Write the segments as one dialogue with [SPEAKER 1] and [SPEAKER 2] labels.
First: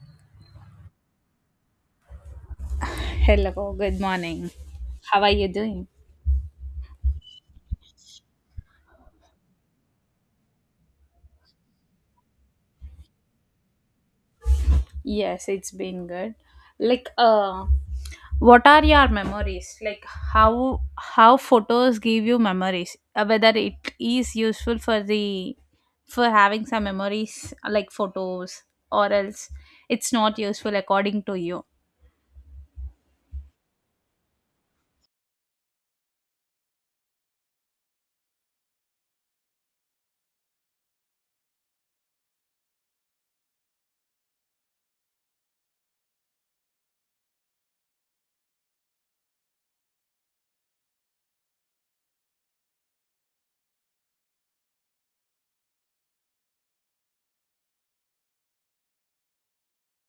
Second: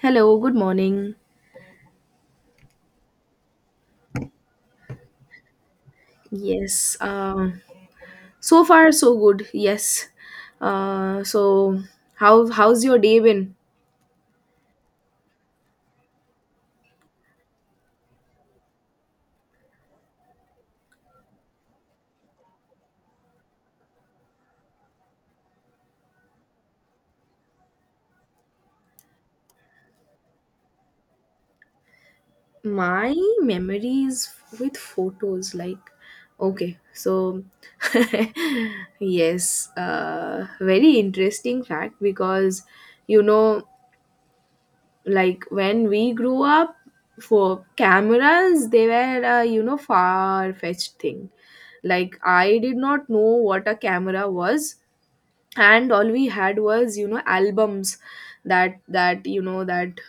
[SPEAKER 1] Hello, good morning.
[SPEAKER 2] Hello, good morning. How are you doing?
[SPEAKER 1] Yes, uh, so far so good. Yes. So how's your day been?
[SPEAKER 2] Yes, it's been good. Like, what are your memories? Like, how photos give you memories? Whether it is useful for the for having some memories, like photos, or else it's not useful according to you.
[SPEAKER 1] My memories with photos, like okay, so yes, very interesting fact because you know, like when we grew up, for cameras they were a far fetched thing. Like I did not know what a camera was and all we had was albums that that you know that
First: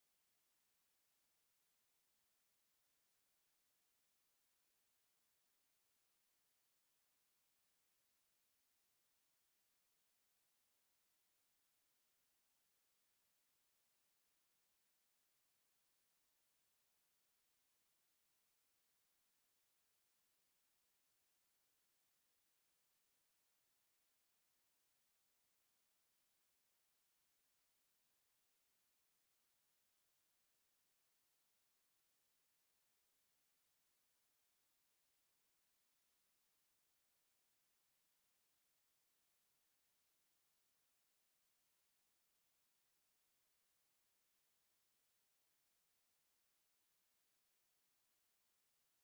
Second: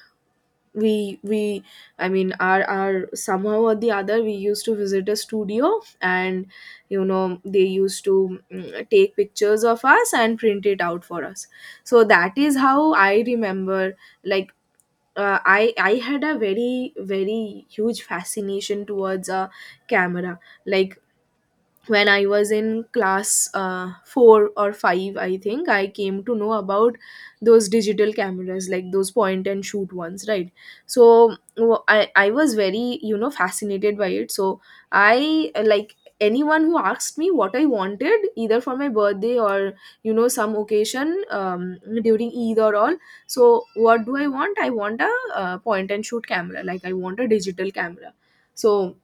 [SPEAKER 1] we I mean our somehow or the other we used to visit a studio and you know they used to take pictures of us and print it out for us. So that is how I remember. Like uh, i i had a very huge fascination towards a camera. Like when I was in class four or five, I think I came to know about those digital cameras, like those point and shoot ones, right? So I was very, fascinated by it. So I like anyone who asked me what I wanted, either for my birthday, or some occasion during Eid or all. So what do I want? I want a point and shoot camera, like I want a digital camera. So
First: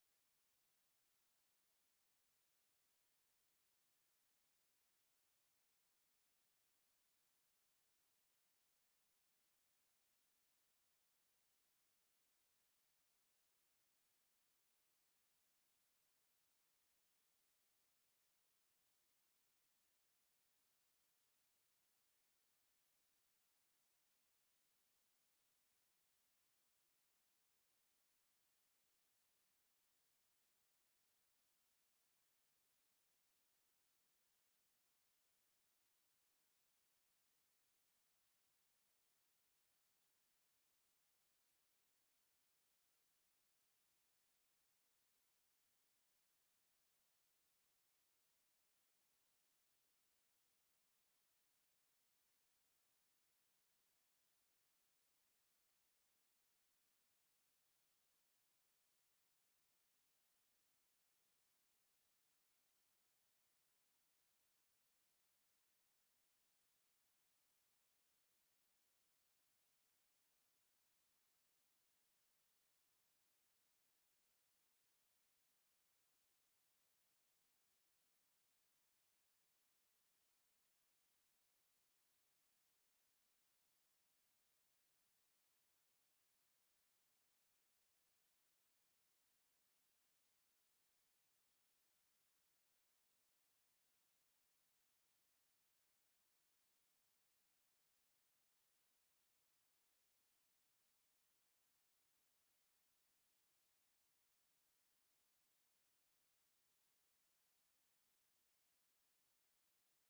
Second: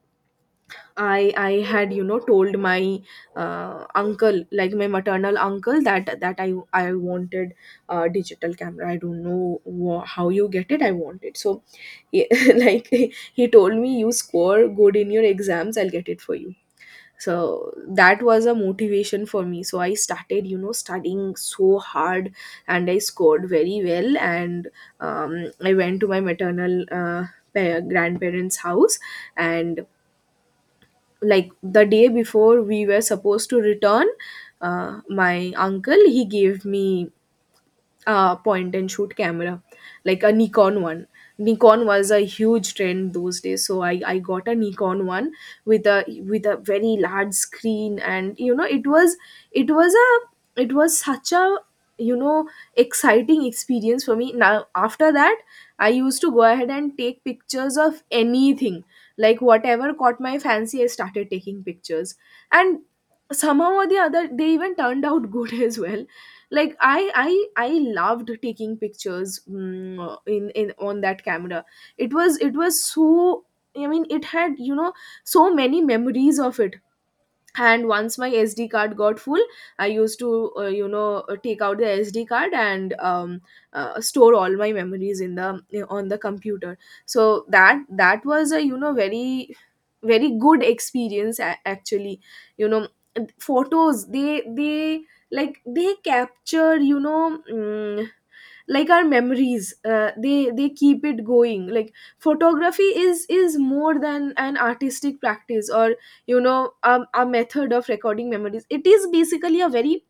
[SPEAKER 1] I had you know told my uncle, like my maternal uncle, that I wanted a digital camera. I don't know how you get it, I want it. So he, like he told me, you score good in your exams I'll get it for you. So that was a motivation for me, so I started you know studying so hard, and I scored very well. And I went to my maternal grandparents house, and like the day before we were supposed to return, my uncle, he gave me point and shoot camera, like a Nikon one. Nikon was a huge trend those days, so I got a Nikon one with a very large screen, and you know it was such a you know exciting experience for me. Now after that, I used to go ahead and take pictures of anything, like whatever caught my fancy. I started taking pictures, and somehow or the other they even turned out good as well. Like i i i loved taking pictures in on that camera. It was so, I mean it had you know so many memories of it. And once my SD card got full, I used to take out the SD card and store all my memories in the on the computer. So that was a you know very very good experience, actually. You know photos, they like they capture you know like our memories. They keep it going. Like photography is more than an artistic practice or you know a method of recording memories. It is basically a very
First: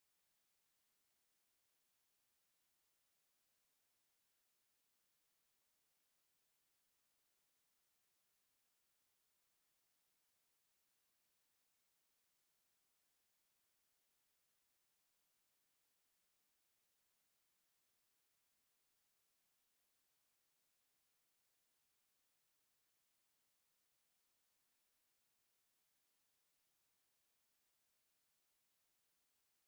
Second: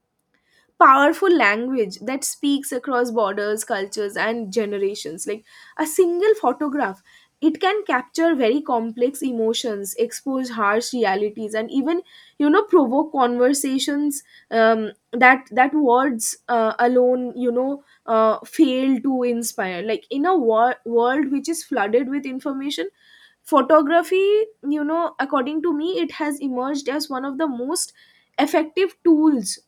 [SPEAKER 1] powerful language that speaks across borders, cultures and generations. Like a single photograph, it can capture very complex emotions, expose harsh realities and even you know provoke conversations that words alone fail to inspire. Like in a world which is flooded with information, photography, you know according to me, it has emerged as one of the most effective tools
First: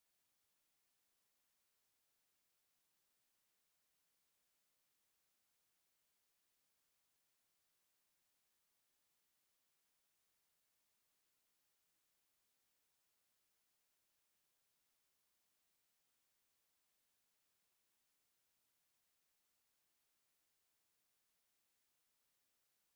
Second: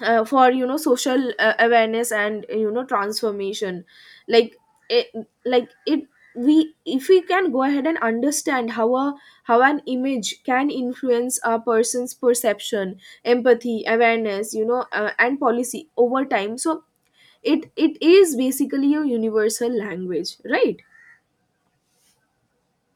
[SPEAKER 1] for you know social awareness and you know transformation. Like it, like it we if we can go ahead and understand how a how an image can influence a person's perception, empathy, awareness, and policy over time, so it is basically a universal language, right?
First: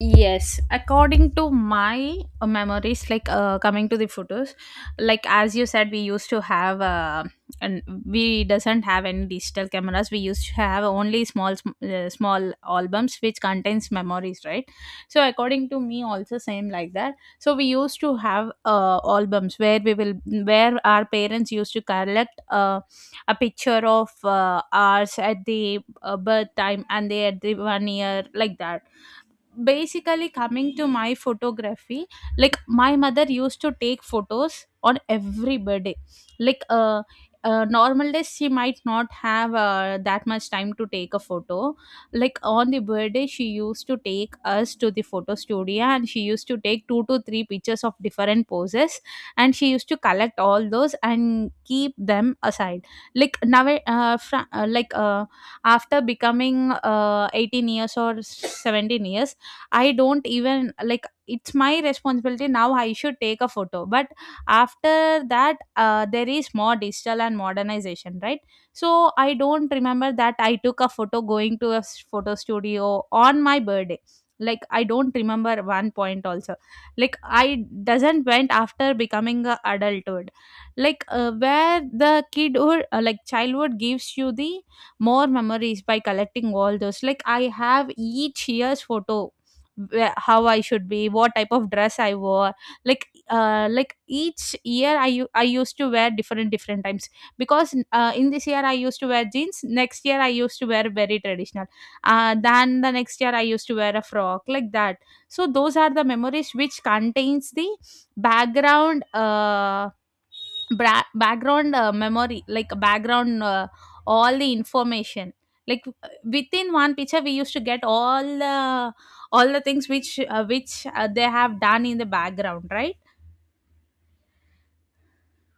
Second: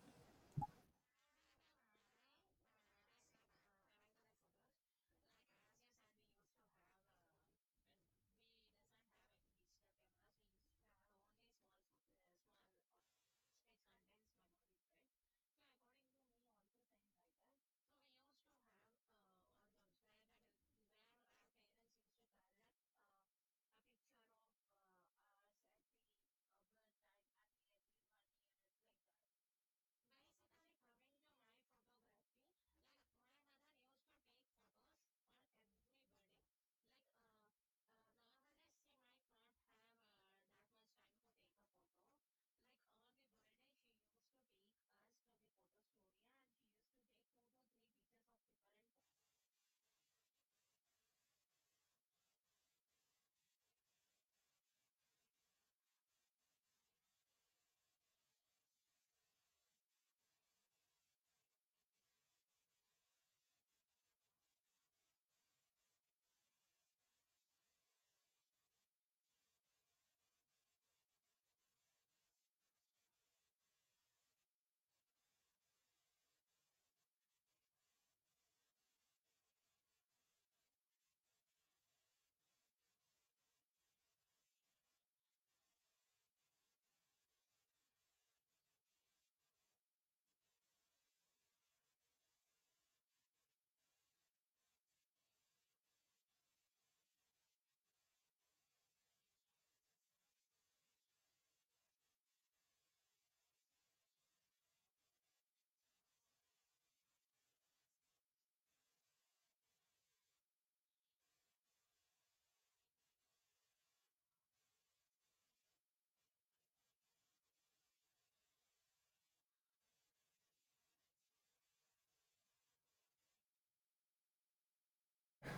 [SPEAKER 2] Yes, according to my memories, like coming to the photos, like as you said, we used to have, and we doesn't have any digital cameras. We used to have only small, small albums which contains memories, right? So according to me, also same like that. So we used to have albums where we will, where our parents used to collect a picture of ours at the birth time and they at the 1 year, like that. Basically coming to my photography, like my mother used to take photos on every birthday. Like uh, uh normal days, she might not have that much time to take a photo. Like on the birthday, she used to take us to the photo studio and she used to take two to three pictures of different poses, and she used to collect all those and keep them aside. Like now after becoming 18 years or 17 years, I don't even like, it's my responsibility now, I should take a photo. But after that, there is more digital and modernization, right? So I don't remember that I took a photo going to a photo studio on my birthday. Like I don't remember one point also. Like I doesn't went after becoming a adulthood. Like where the kidhood like childhood gives you the more memories by collecting all those. Like I have each year's photo, where, how I should be, what type of dress I wore. Like each year I I used to wear different different times, because in this year I used to wear jeans. Next year I used to wear very traditional. Then the next year I used to wear a frock, like that. So those are the memories which contains the background. Background memory, like background all the information, like within one picture we used to get all the things which they have done in the background, right?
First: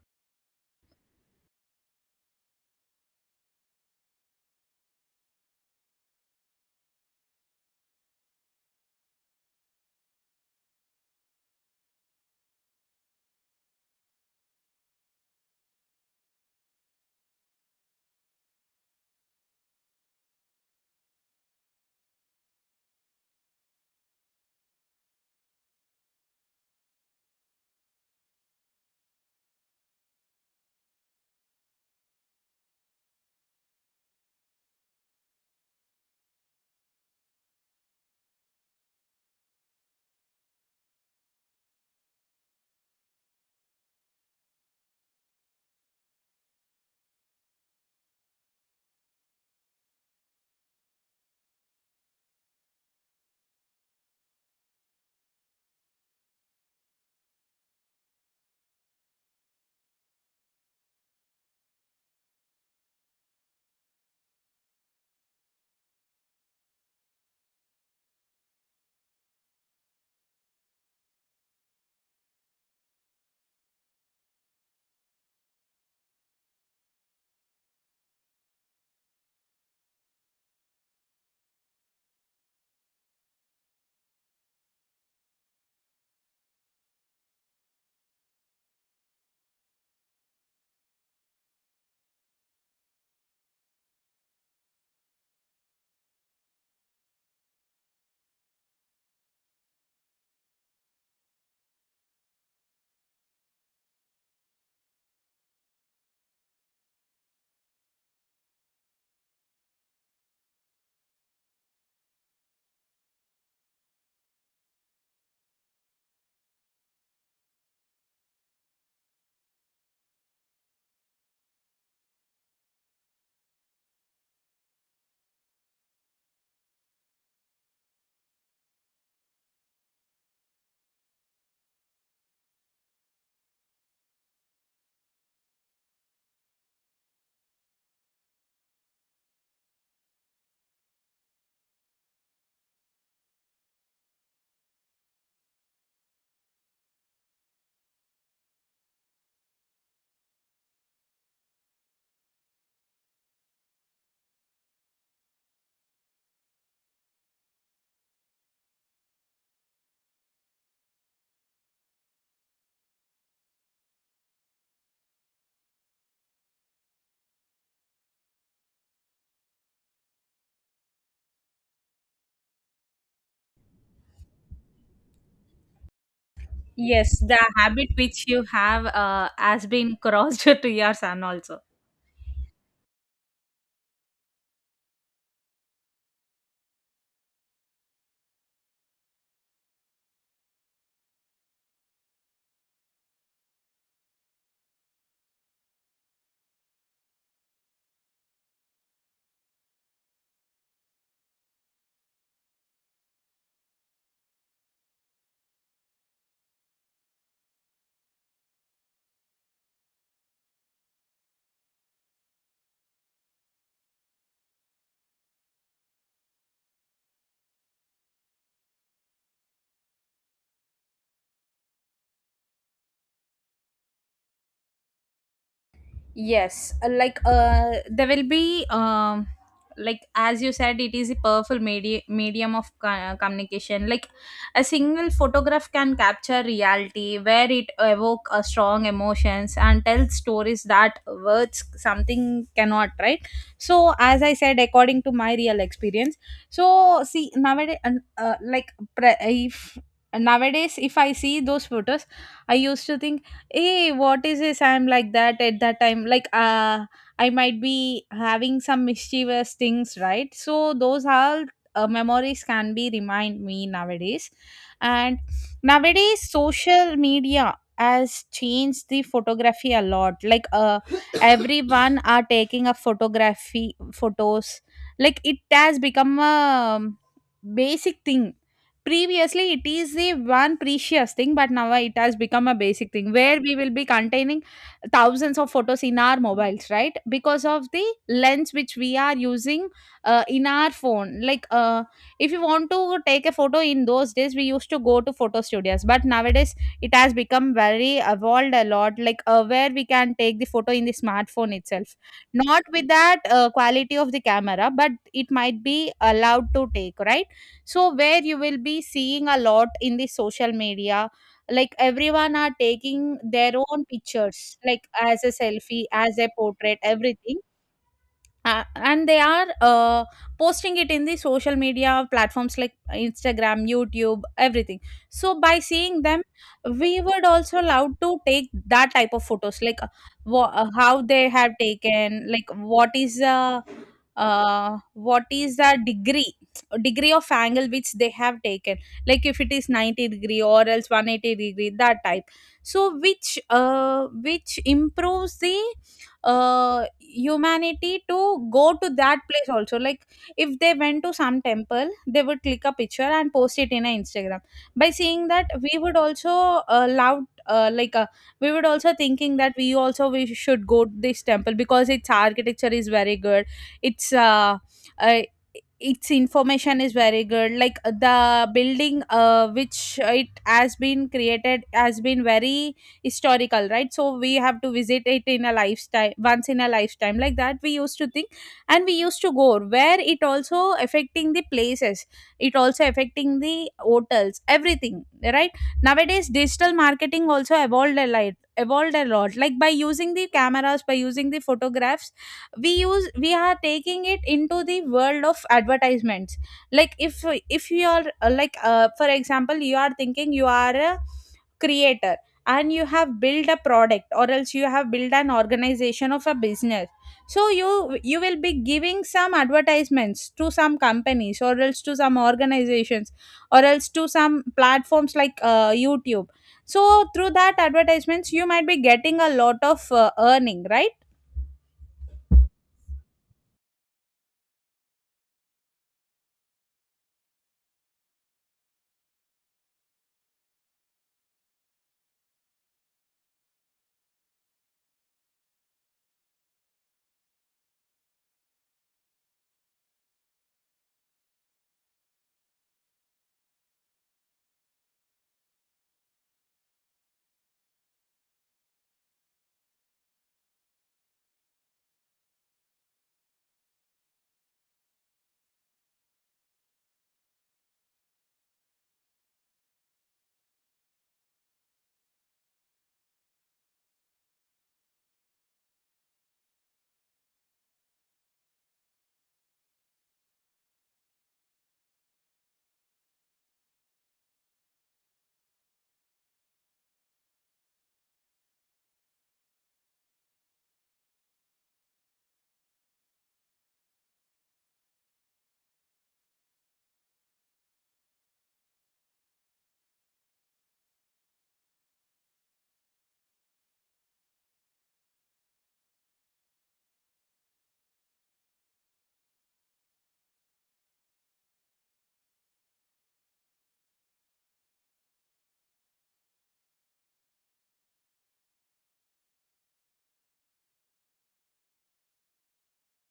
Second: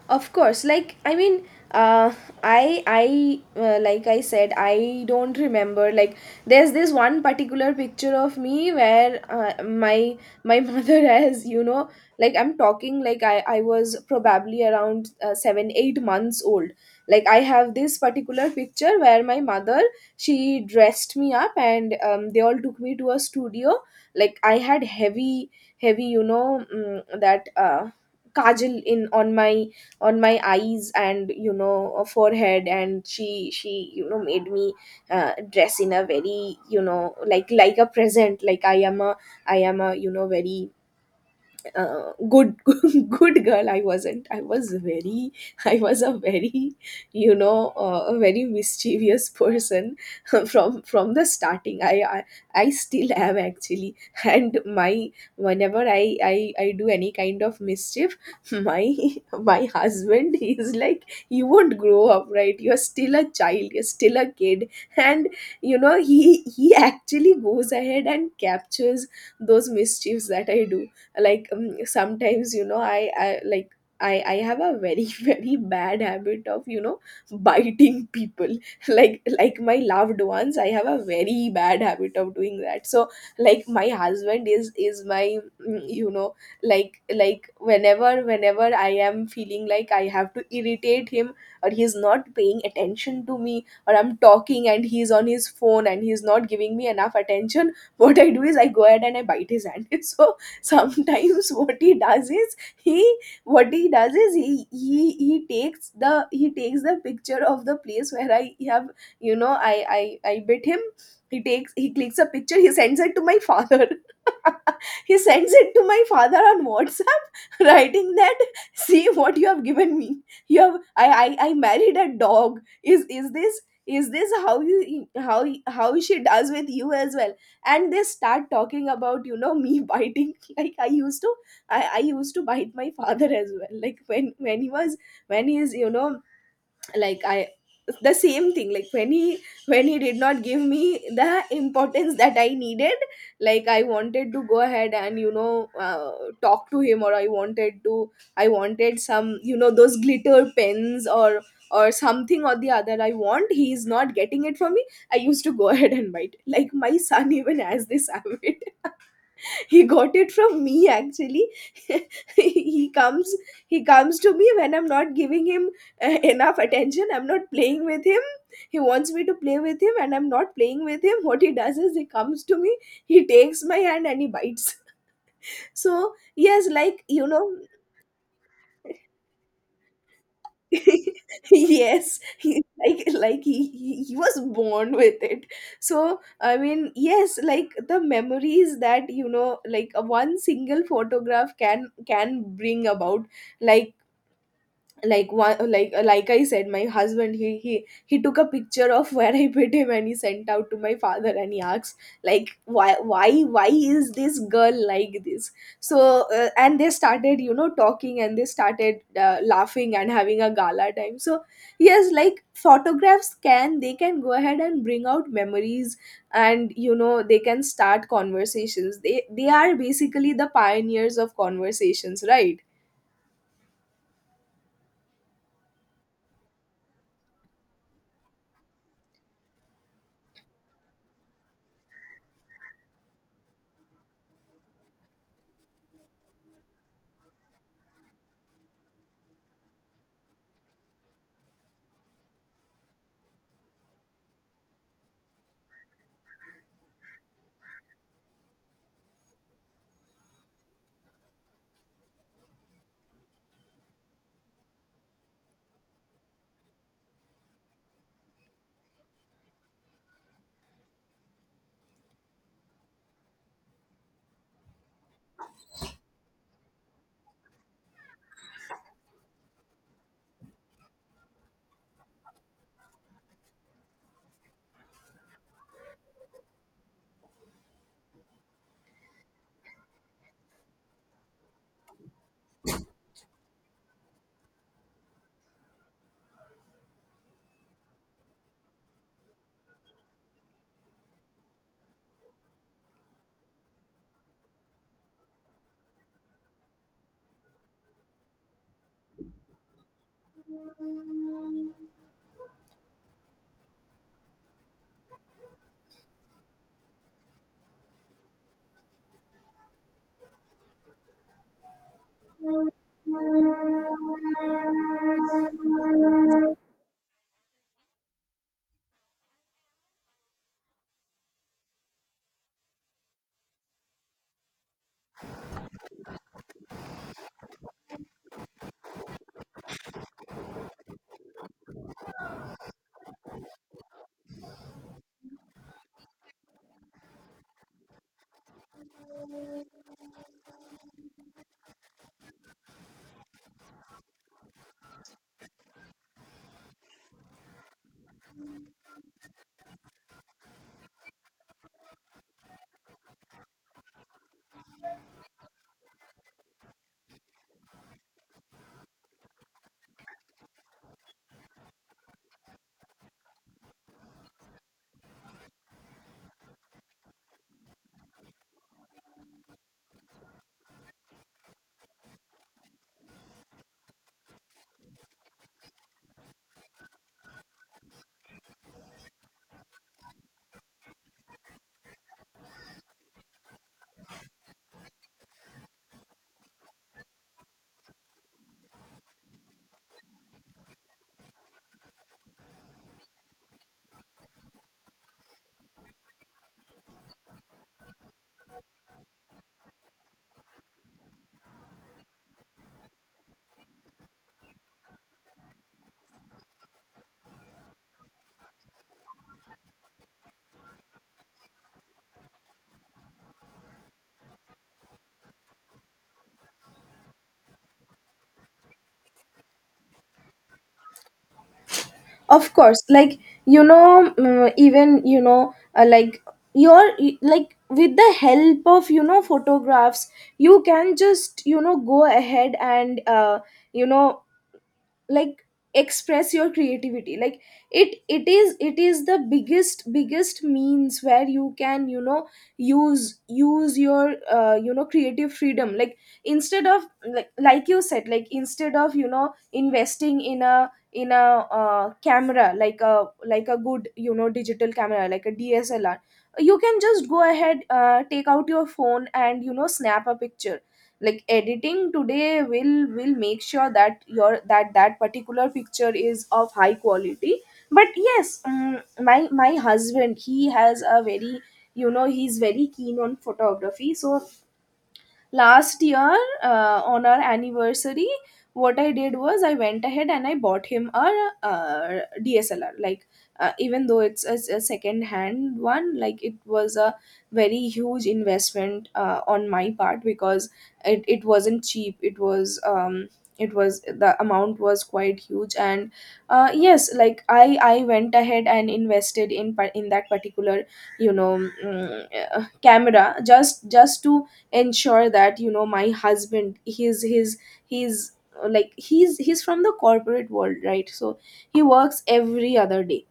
[SPEAKER 1] Of course, like I mean, uh I like I said, I don't remember, like there's this one particular picture of me where my mother has you know, like I'm talking, like I was probably around 7 8 months old. Like I have this particular picture where my mother, she dressed me up, and they all took me to a studio. Like I had heavy heavy, you know, mm, that kajal in on my eyes and you know forehead. And she you know made me dress in a very, you know, like a present, like I am a you know very good good girl. I wasn't, I was very I was a very you know a very mischievous person from the starting. I I still am actually. And my, whenever I do any kind of mischief, my my husband he is like, you won't grow up, right? You're still a child, you're still a kid. And you know he actually goes ahead and captures those mischiefs that I do. Like sometimes, you know, I have a very very bad habit of you know biting people, like my loved ones. I have a very bad habit of doing that. So like my husband is my you know, like whenever I am feeling like I have to irritate him, or he's not paying attention to me, or I'm talking and he's on his phone and he's not giving me enough attention, what I do is I go ahead and I bite his hand. So sometimes what he does is he, what he does is he takes the picture of the place where I have you know I bit him. He takes, he clicks a picture, he sends it to my father. He sends it to my father on WhatsApp writing that, see what you have given me. You have I married a dog. Is is this is this how you, how she does with you as well? And they start talking about you know me biting. Like I used to, I used to bite my father as well. Like when he was, when he is you know, like I the same thing. Like when he, when he did not give me the importance that I needed, like I wanted to go ahead and talk to him, or I wanted to, I wanted some you know those glitter pens, or something or the other I want, he's not getting it for me. I used to go ahead and bite. Like my son even has this habit, he got it from me actually. He comes, he comes to me when I'm not giving him enough attention, I'm not playing with him. He wants me to play with him and I'm not playing with him. What he does is he comes to me, he takes my hand and he bites. So yes, like
[SPEAKER 2] Yes,
[SPEAKER 1] you
[SPEAKER 2] the
[SPEAKER 1] know,
[SPEAKER 2] habit which you have has been crossed to your son also.
[SPEAKER 1] yes he, like he was born with it. So I mean, yes, like the memories that you know, like a one single photograph can bring about, like like one like I said, my husband, he took a picture of where I put him and he sent out to my father and he asked, like why is this girl like this? So and they started you know talking, and they started laughing and having a gala time. So yes, like photographs can, they can go ahead and bring out memories. And you know they can start conversations, they are basically the pioneers of conversations, right?
[SPEAKER 2] Yes, there will be like as you said, it is a powerful media medium of communication. Like a single photograph can capture reality, where it evoke a strong emotions and tell stories that words something cannot. Right. So as I said, according to my real experience, so see nowadays, like pre- if nowadays if I see those photos, I used to think, hey, what is this, I'm like that at that time. Like I might be having some mischievous things, right? So those all memories can be remind me nowadays. And nowadays social media has changed the photography a lot. Like everyone are taking a photography photos. Like it has become a basic thing. Previously, it is the one precious thing, but now it has become a basic thing where we will be containing thousands of photos in our mobiles, right? Because of the lens which we are using in our phone. Like, if you want to take a photo in those days, we used to go to photo studios, but nowadays it has become very evolved a lot, like where we can take the photo in the smartphone itself. Not with that quality of the camera, but it might be allowed to take, right? So where you will be seeing a lot in the social media, like everyone are taking their own pictures, like as a selfie, as a portrait, everything. And they are posting it in the social media platforms like Instagram, YouTube, everything. So by seeing them, we would also love to take that type of photos. Like how they have taken, like what is uh, what is the degree of angle which they have taken, like if it is 90 degree or else 180 degree, that type. So which improves the humanity to go to that place also. Like if they went to some temple, they would click a picture and post it in a Instagram. By seeing that, we would also love like we would also thinking that we also we should go to this temple because its architecture is very good. It's uh its information is very good. Like the building which it has been created has been very historical, right? So we have to visit it in a lifetime, once in a lifetime, like that we used to think, and we used to go. Where it also affecting the places, it also affecting the hotels, everything, right? Nowadays digital marketing also evolved a lot, like by using the cameras, by using the photographs, we are taking it into the world of advertisements. Like if you are for example, you are thinking you are a creator and you have built a product, or else you have built an organization of a business. So you will be giving some advertisements to some companies, or else to some organizations, or else to some platforms like YouTube. So through that advertisements, you might be getting a lot of earning, right?
[SPEAKER 1] Of course, like you know, even you know, like like with the help of you know photographs, you can just you know go ahead and you know like express your creativity. Like it is the biggest biggest means where you can you know use your you know creative freedom. Like instead of, like you said, like instead of you know investing in a camera, like a good, you know, digital camera, like a DSLR, you can just go ahead, take out your phone and you know snap a picture. Like editing today will make sure that your that particular picture is of high quality. But yes, my my husband, he has a very you know, he's very keen on photography. So last year, on our anniversary, what I did was I went ahead and I bought him a uh, DSLR, like even though it's a second hand one, like it was a very huge investment on my part, because it wasn't cheap. It was, the amount was quite huge. And yes, like I went ahead and invested in in that particular, you know, camera. Just to ensure that my husband he's like he's from the corporate world, right? So he works every other day.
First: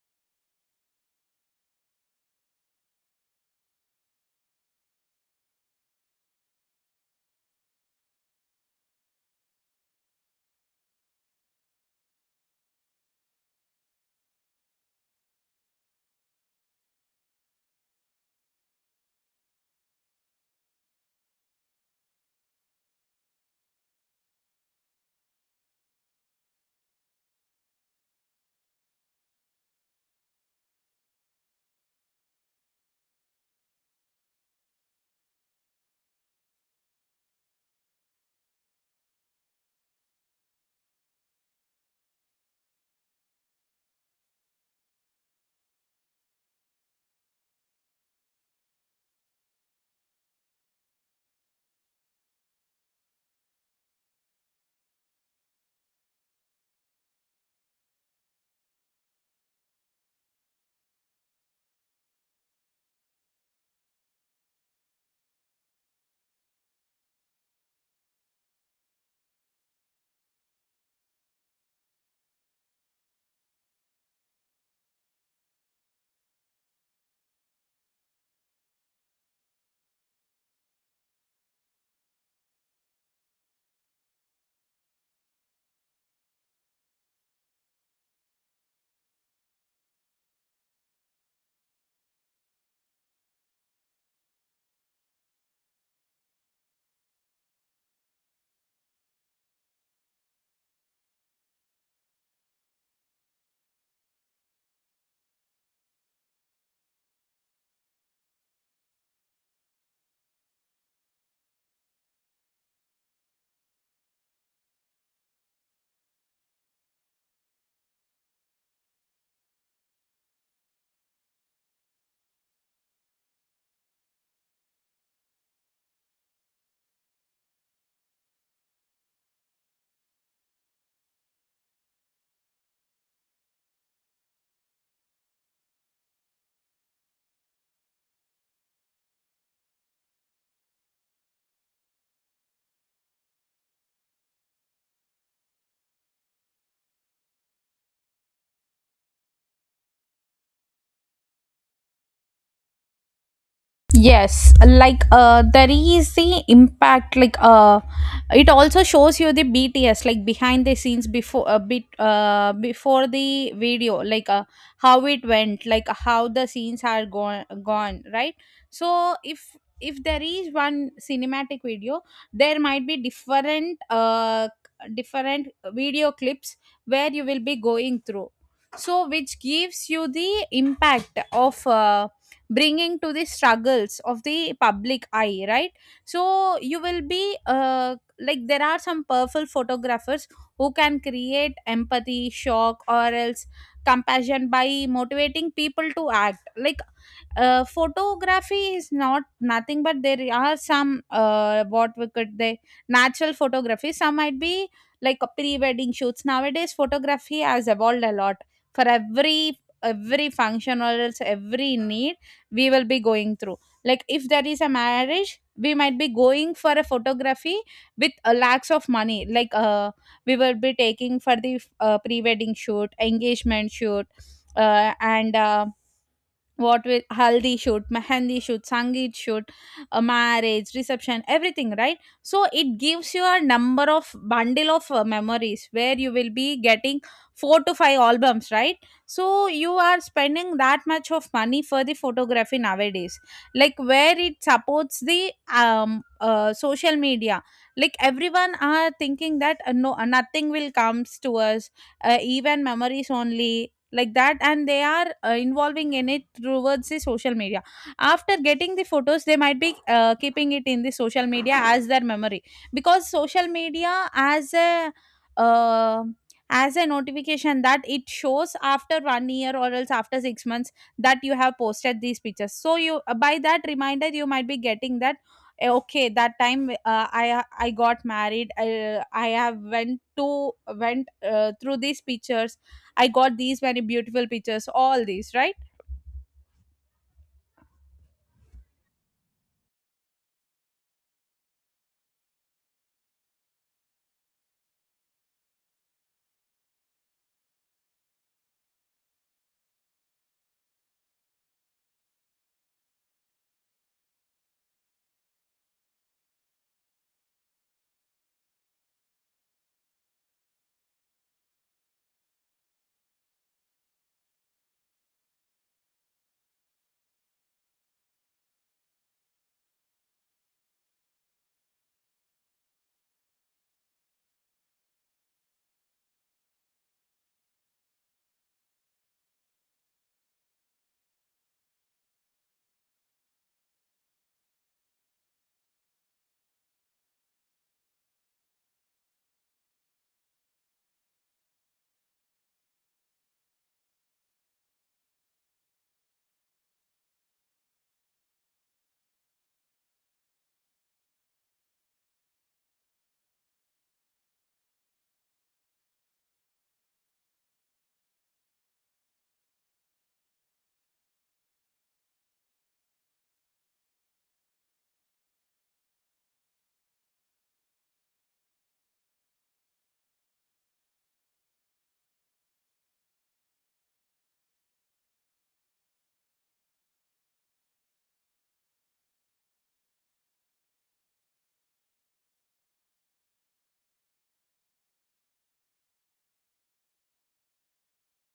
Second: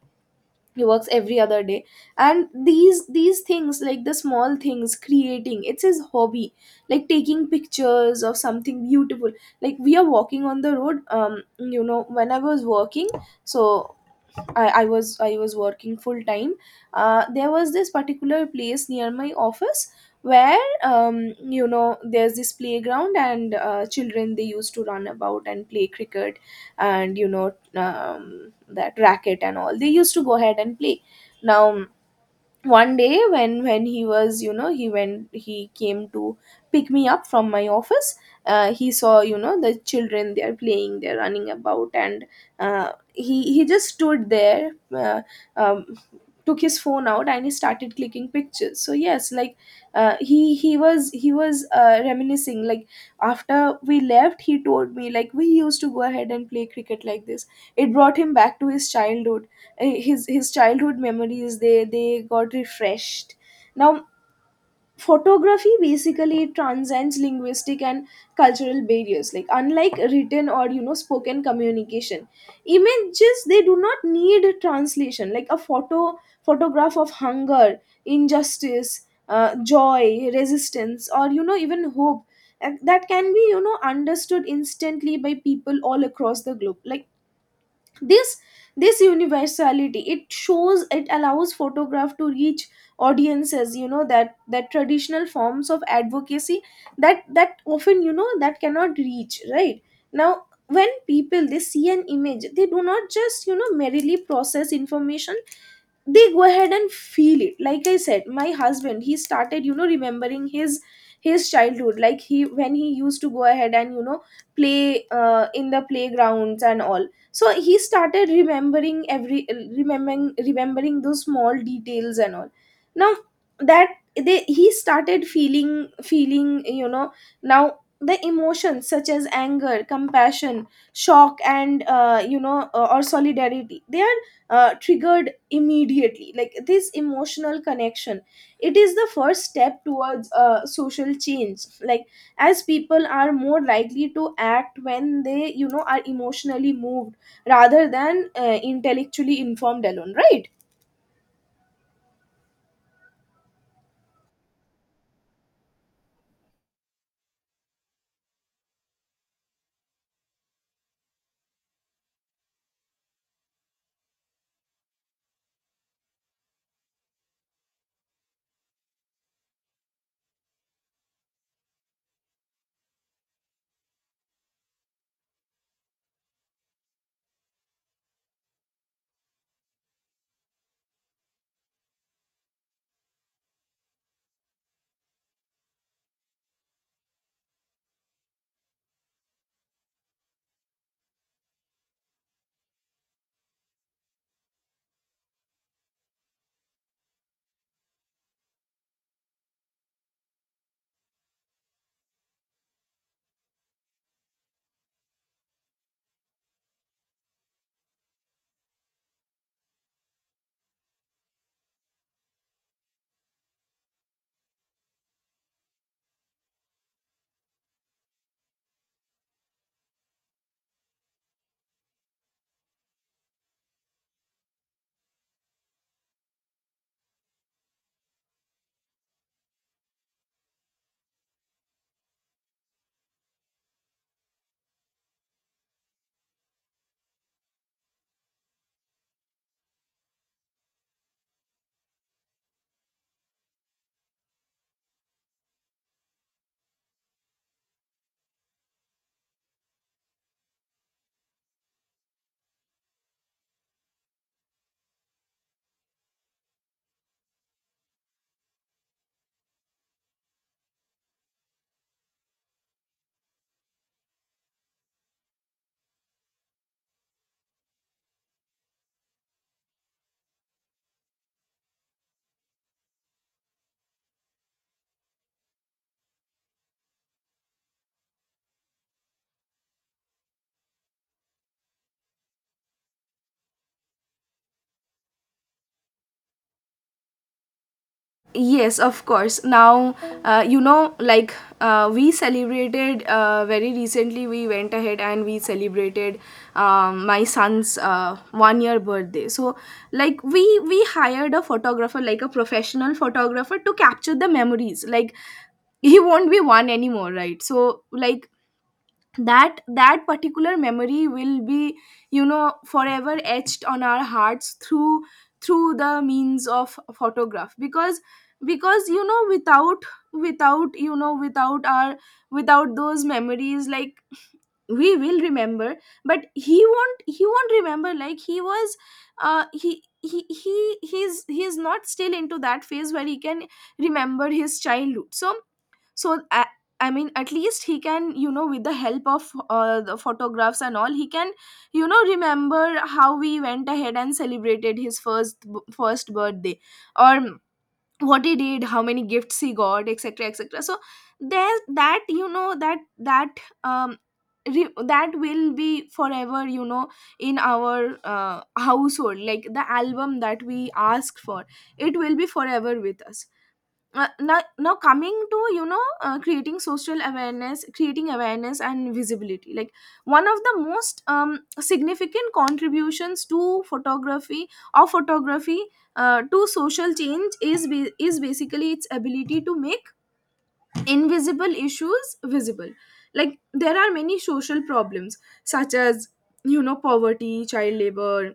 [SPEAKER 1] He works every other day. And these things, like the small things creating, it's his hobby, like taking pictures of something beautiful, like we are walking on the road. When I was working, so I was working full time. There was this particular place near my office where, there's this playground and children, they used to run about and play cricket and that racket and all. They used to go ahead and play. Now, one day when he was, he went, he came to pick me up from my office. He saw, the children, they are playing, they're running about, and he just stood there. uh, um, Took his phone out and he started clicking pictures. So yes, like he was reminiscing. Like after we left, he told me, like we used to go ahead and play cricket like this. It brought him back to his childhood. His childhood memories, they got refreshed. Now, photography basically transcends linguistic and cultural barriers, like unlike written or spoken communication. Images, they do not need translation, like a photograph of hunger, injustice, joy, resistance, or, even hope. And that can be, understood instantly by people all across the globe. Like this this universality, it shows, it allows photograph to reach audiences, that traditional forms of advocacy, that often, that cannot reach, right? Now, when people, they see an image, they do not just, merely process information, they go ahead and feel it. Like I said, my husband, he started, remembering his childhood, like he, when he used to go ahead and, play in the playgrounds and all. So he started remembering every, remembering those small details and all. Now, that, they he started feeling. Now, the emotions such as anger, compassion, shock, and or solidarity, they are triggered immediately. Like this emotional connection, it is the first step towards social change. Like as people are more likely to act when they, are emotionally moved rather than intellectually informed alone, right?
[SPEAKER 2] Yes, like there is the impact. Like it also shows you the BTS, like behind the scenes before a bit before the video, like how it went, like how the scenes are gone, right? So if there is one cinematic video, there might be different video clips where you will be going through. So which gives you the impact of bringing to the struggles of the public eye, right? So you will be like there are some powerful photographers who can create empathy, shock, or else compassion by motivating people to act. Like photography is not nothing, but there are some what we could they natural photography, some might be like a pre-wedding shoots. Nowadays photography has evolved a lot. For every function or else every need, we will be going through. Like if there is a marriage, we might be going for a photography with a lakhs of money. Like we will be taking for the pre-wedding shoot, engagement shoot, and what with haldi shoot, mehendi shoot, sangeet shoot, a marriage reception, everything, right? So it gives you a number of bundle of memories where you will be getting four to five albums, right? So you are spending that much of money for the photography nowadays, like where it supports the social media. Like everyone are thinking that nothing will comes to us, even memories only, like that. And they are involving in it towards the social media. After getting the photos, they might be keeping it in the social media as their memory, because social media uh, as a notification that it shows after 1 year or else after 6 months, that you have posted these pictures. So you by that reminder, you might be getting that, eh, okay, that time I got married, I have went through these pictures. I got these many beautiful pictures, all these, right?
[SPEAKER 1] Yes, of course. Now, like, we celebrated, very recently, we went ahead and we celebrated my son's 1 year birthday. So like, we hired a photographer, like a professional photographer, to capture the memories. Like he won't be one anymore, right? So like, that particular memory will be, forever etched on our hearts through the means of photograph. Because without without you know without our without those memories, like we will remember, but he won't remember. Like he was, he's not still into that phase where he can remember his childhood. So so I mean at least he can, with the help of the photographs and all, he can, remember how we went ahead and celebrated his first birthday, or what he did, how many gifts he got, etc, etc. So there's that, that um that will be forever, in our household, like the album that we asked for, it will be forever with us. Now coming to, creating social awareness, creating awareness and visibility. Like one of the most significant contributions to photography or photography to social change is is basically its ability to make invisible issues visible. Like there are many social problems such as, poverty, child labor,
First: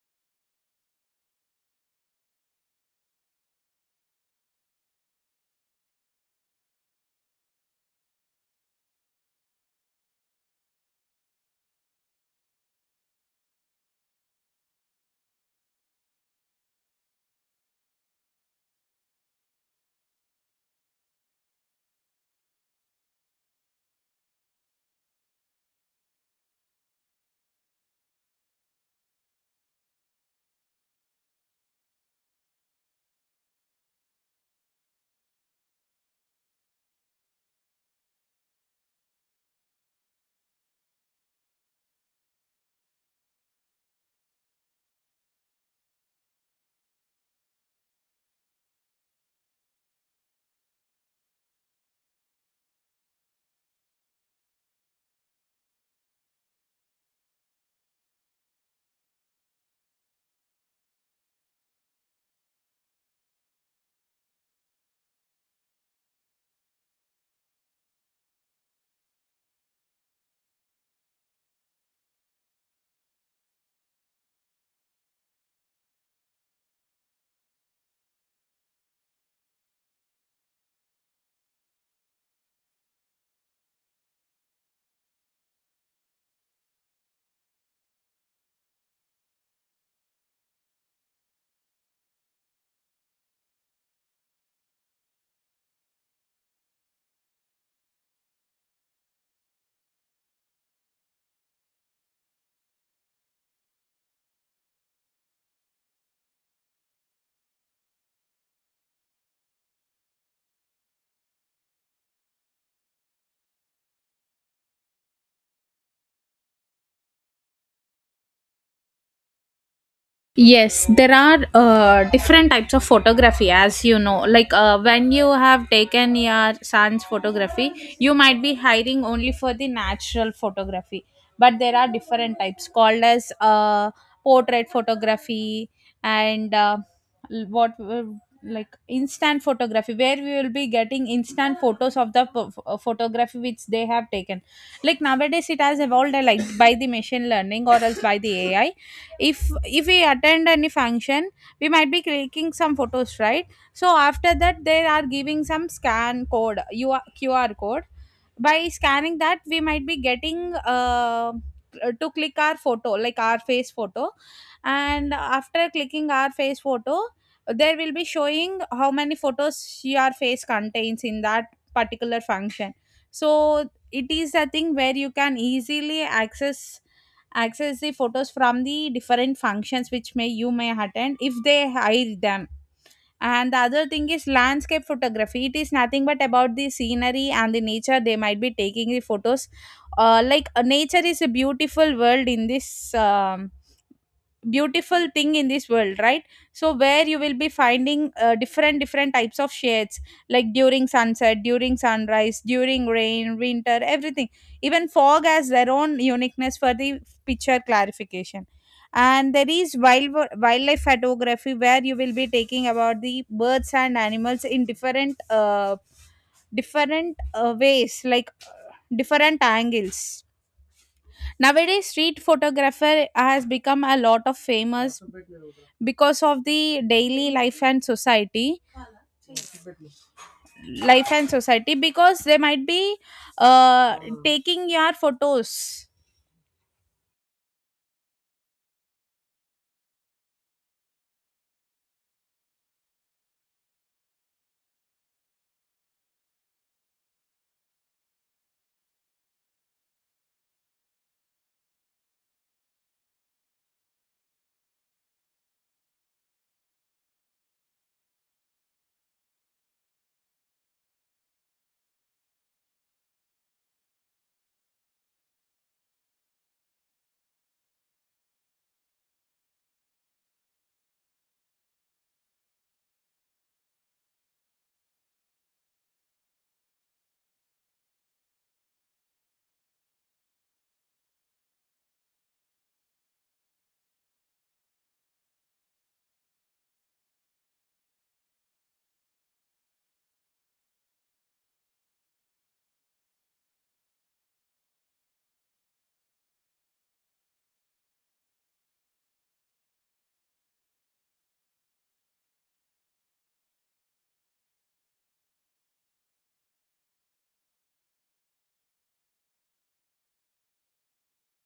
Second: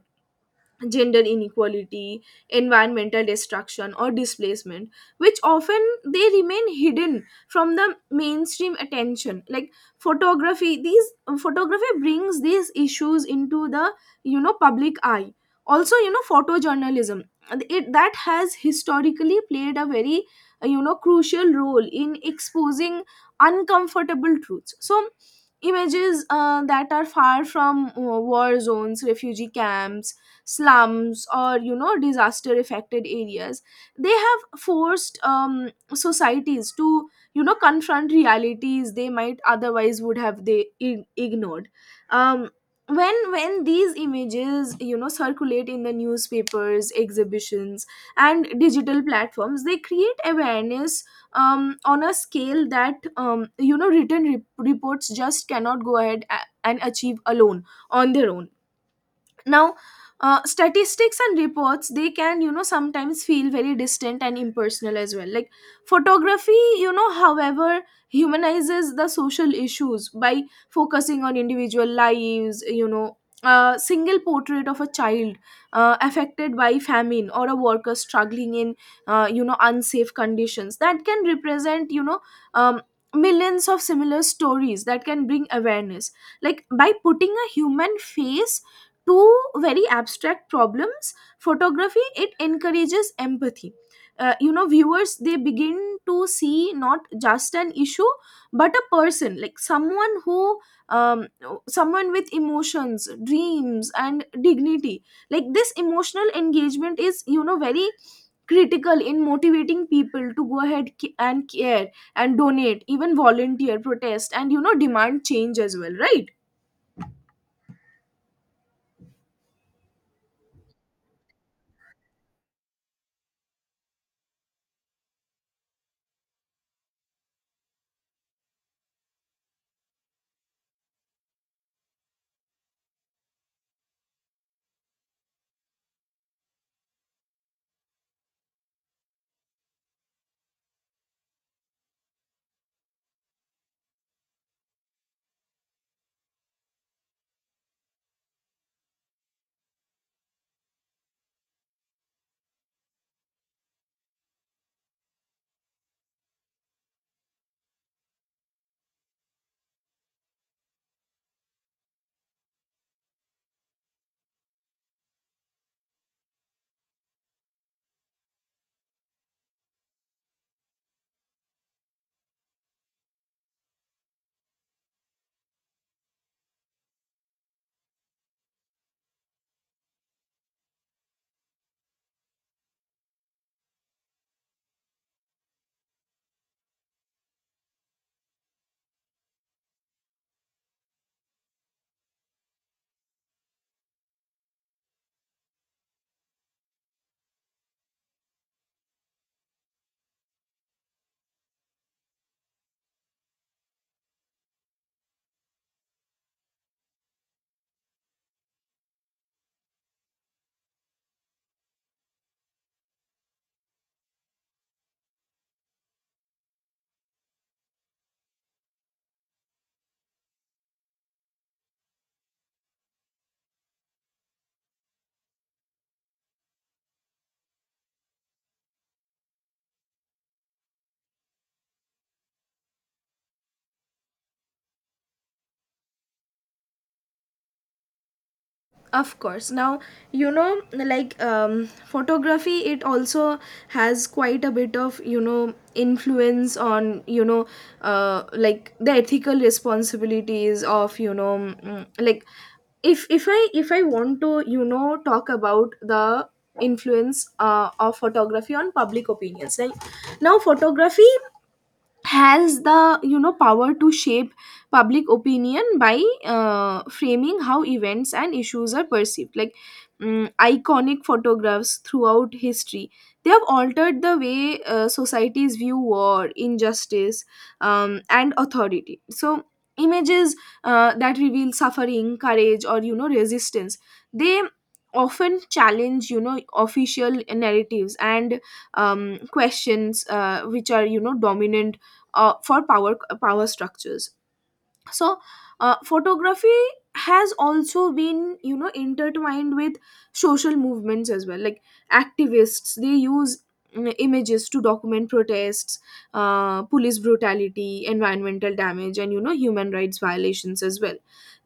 [SPEAKER 1] gender inequality, environmental destruction, or displacement, which often they remain hidden from the mainstream attention. Like photography, these photography brings these issues into the, public eye. Also, photojournalism, it that has historically played a very crucial role in exposing uncomfortable truths. So images that are far from war zones, refugee camps, slums, or, disaster affected areas, they have forced societies to, confront realities they might otherwise would have, they ignored. um, when these images, circulate in the newspapers, exhibitions, and digital platforms, they create awareness on a scale that, written reports just cannot go ahead and achieve alone, on their own. Now, statistics and reports, they can, sometimes feel very distant and impersonal as well. Like photography, however, humanizes the social issues by focusing on individual lives. A single portrait of a child affected by famine, or a worker struggling in unsafe conditions, that can represent, um, millions of similar stories, that can bring awareness. Like by putting a human face two very abstract problems, photography, it encourages empathy. You know, viewers, they begin to see not just an issue, but a person, like someone who, um, someone with emotions, dreams, and dignity. Like this emotional engagement is, very critical in motivating people to go ahead and care, and donate, even volunteer, protest, and, demand change as well, right?
[SPEAKER 2] Yes, there are different types of photography, as you know. Like when you have taken your son's photography, you might be hiring only for the natural photography. But there are different types called as portrait photography and l- what w- like instant photography, where we will be getting instant photos of the photography which they have taken. Like nowadays, it has evolved like by the machine learning or else by the AI. If we attend any function, we might be clicking some photos, right? So after that, they are giving some scan code, QR code. By scanning that, we might be getting to click our photo, like our face photo. And after clicking our face photo, there will be showing how many photos your face contains in that particular function. So it is a thing where you can easily access the photos from the different functions which may you may attend, if they hide them. And the other thing is landscape photography. It is nothing but about the scenery and the nature. They might be taking the photos. Nature is a beautiful world in this beautiful thing in this world, right? So where you will be finding different different types of shades, like during sunset, during sunrise, during rain, winter, everything. Even fog has their own uniqueness for the picture clarification. And there is wildlife photography, where you will be taking about the birds and animals in different ways, like different angles. Nowadays street photographer has become a lot of famous because of the daily life and society life and society, because they might be uh, taking your photos.
[SPEAKER 1] Of course. Now, like, photography, it also has quite a bit of, influence on, like the ethical responsibilities of, like, if I want to, talk about the influence of photography on public opinions. Like now photography has the, power to shape public opinion by framing how events and issues are perceived. Like iconic photographs throughout history, they have altered the way societies view war, injustice, and authority. So images that reveal suffering, courage, or, resistance, they often challenge, official narratives and questions which are, dominant for power structures. So photography has also been, intertwined with social movements as well. Like activists, they use, images to document protests, police brutality, environmental damage, and, human rights violations as well.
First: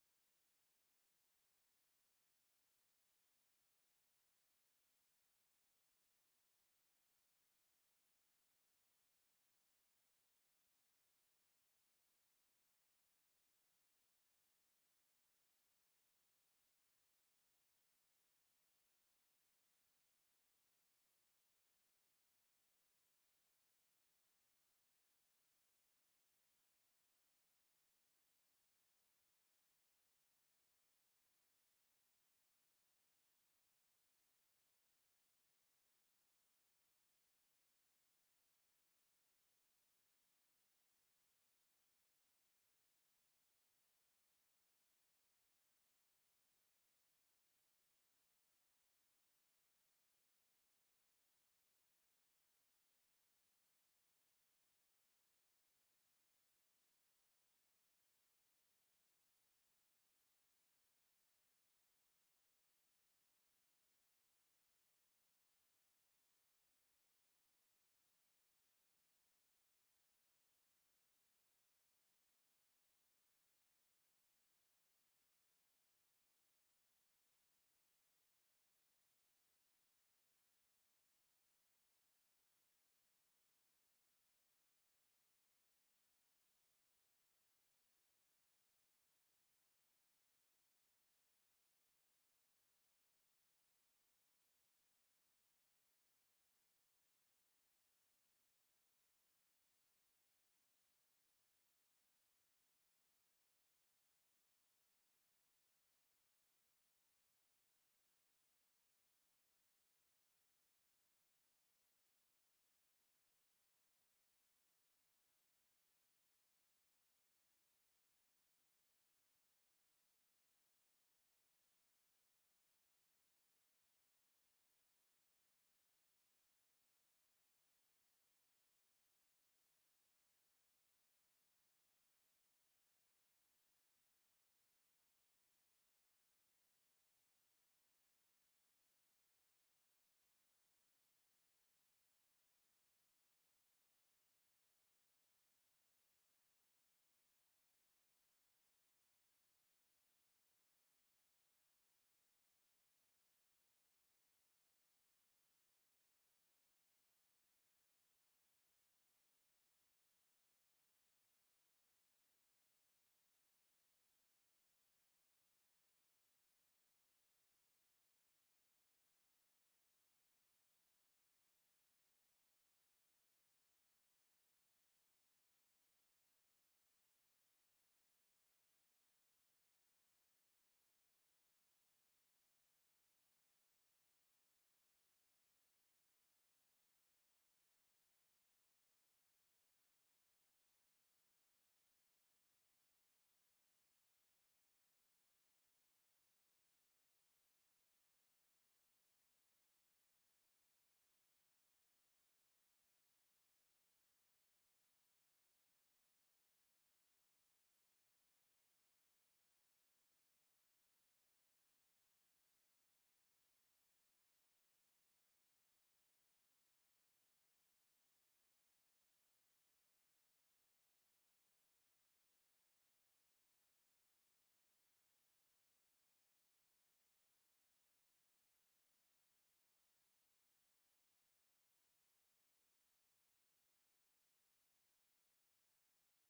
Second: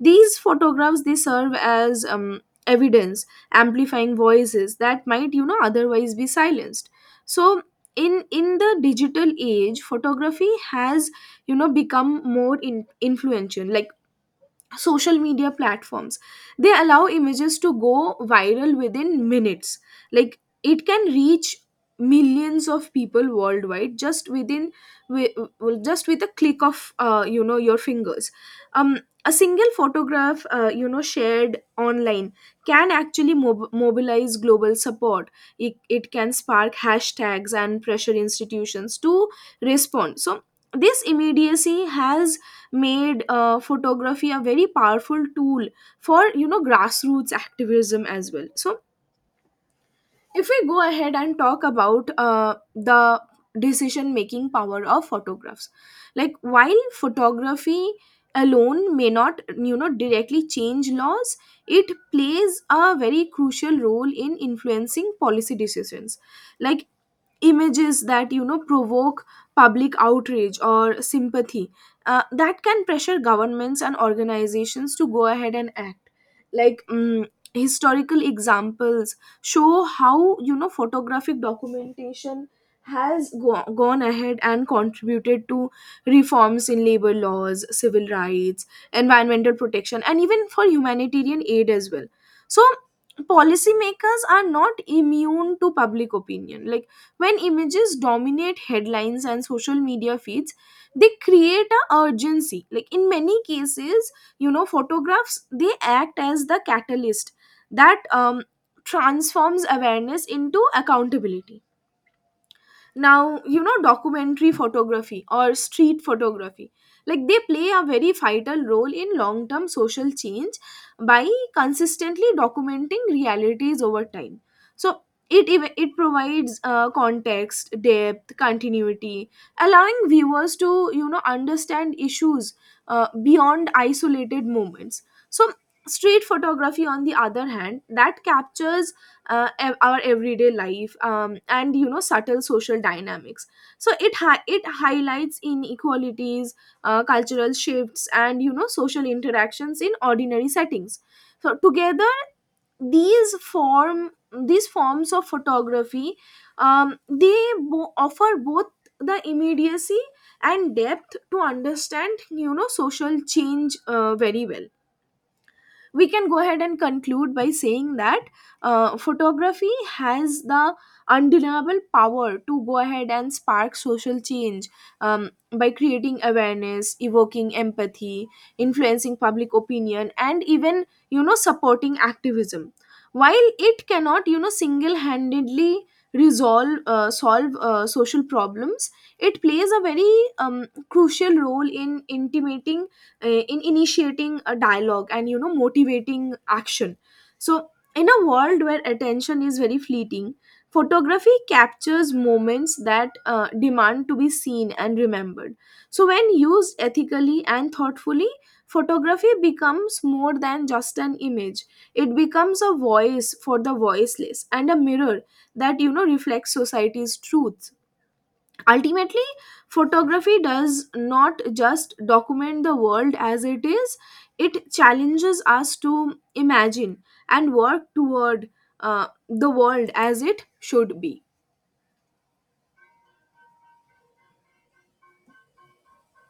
[SPEAKER 1] These photographs, they serve as, evidence, amplifying voices that might, otherwise be silenced. So in the digital age, photography has, become more influential. Like social media platforms, they allow images to go viral within minutes. Like it can reach millions of people worldwide just within, wi- just with a click of, your fingers. um a single photograph, shared online, can actually mobilize global support. It can spark hashtags and pressure institutions to respond. So this immediacy has made photography a very powerful tool for, grassroots activism as well. So if we go ahead and talk about the decision making power of photographs, like while photography alone may not, directly change laws, it plays a very crucial role in influencing policy decisions. Like images that, provoke public outrage or sympathy, that can pressure governments and organizations to go ahead and act. Like historical examples show how, photographic documentation has gone ahead and contributed to reforms in labor laws, civil rights, environmental protection, and even for humanitarian aid as well. So policymakers are not immune to public opinion. Like when images dominate headlines and social media feeds, they create a urgency. Like in many cases, photographs, they act as the catalyst that transforms awareness into accountability. Now, documentary photography or street photography, like they play a very vital role in long term social change by consistently documenting realities over time. So it provides context, depth, continuity, allowing viewers to, understand issues beyond isolated moments. So street photography, on the other hand, that captures our everyday life, and, subtle social dynamics. So it highlights inequalities, cultural shifts, and, social interactions in ordinary settings. So together, these form these forms of photography, um, they offer both the immediacy and depth to understand, social change, very well. We can go ahead and conclude by saying that photography has the undeniable power to go ahead and spark social change by creating awareness, evoking empathy, influencing public opinion, and even, supporting activism. While it cannot, single-handedly resolve solve social problems, it plays a very crucial role in intimating, in initiating a dialogue and, motivating action. So in a world where attention is very fleeting, photography captures moments that demand to be seen and remembered. So when used ethically and thoughtfully, photography becomes more than just an image, it becomes a voice for the voiceless and a mirror that, reflects society's truth. Ultimately, photography does not just document the world as it is, it challenges us to imagine and work toward the world as it should be.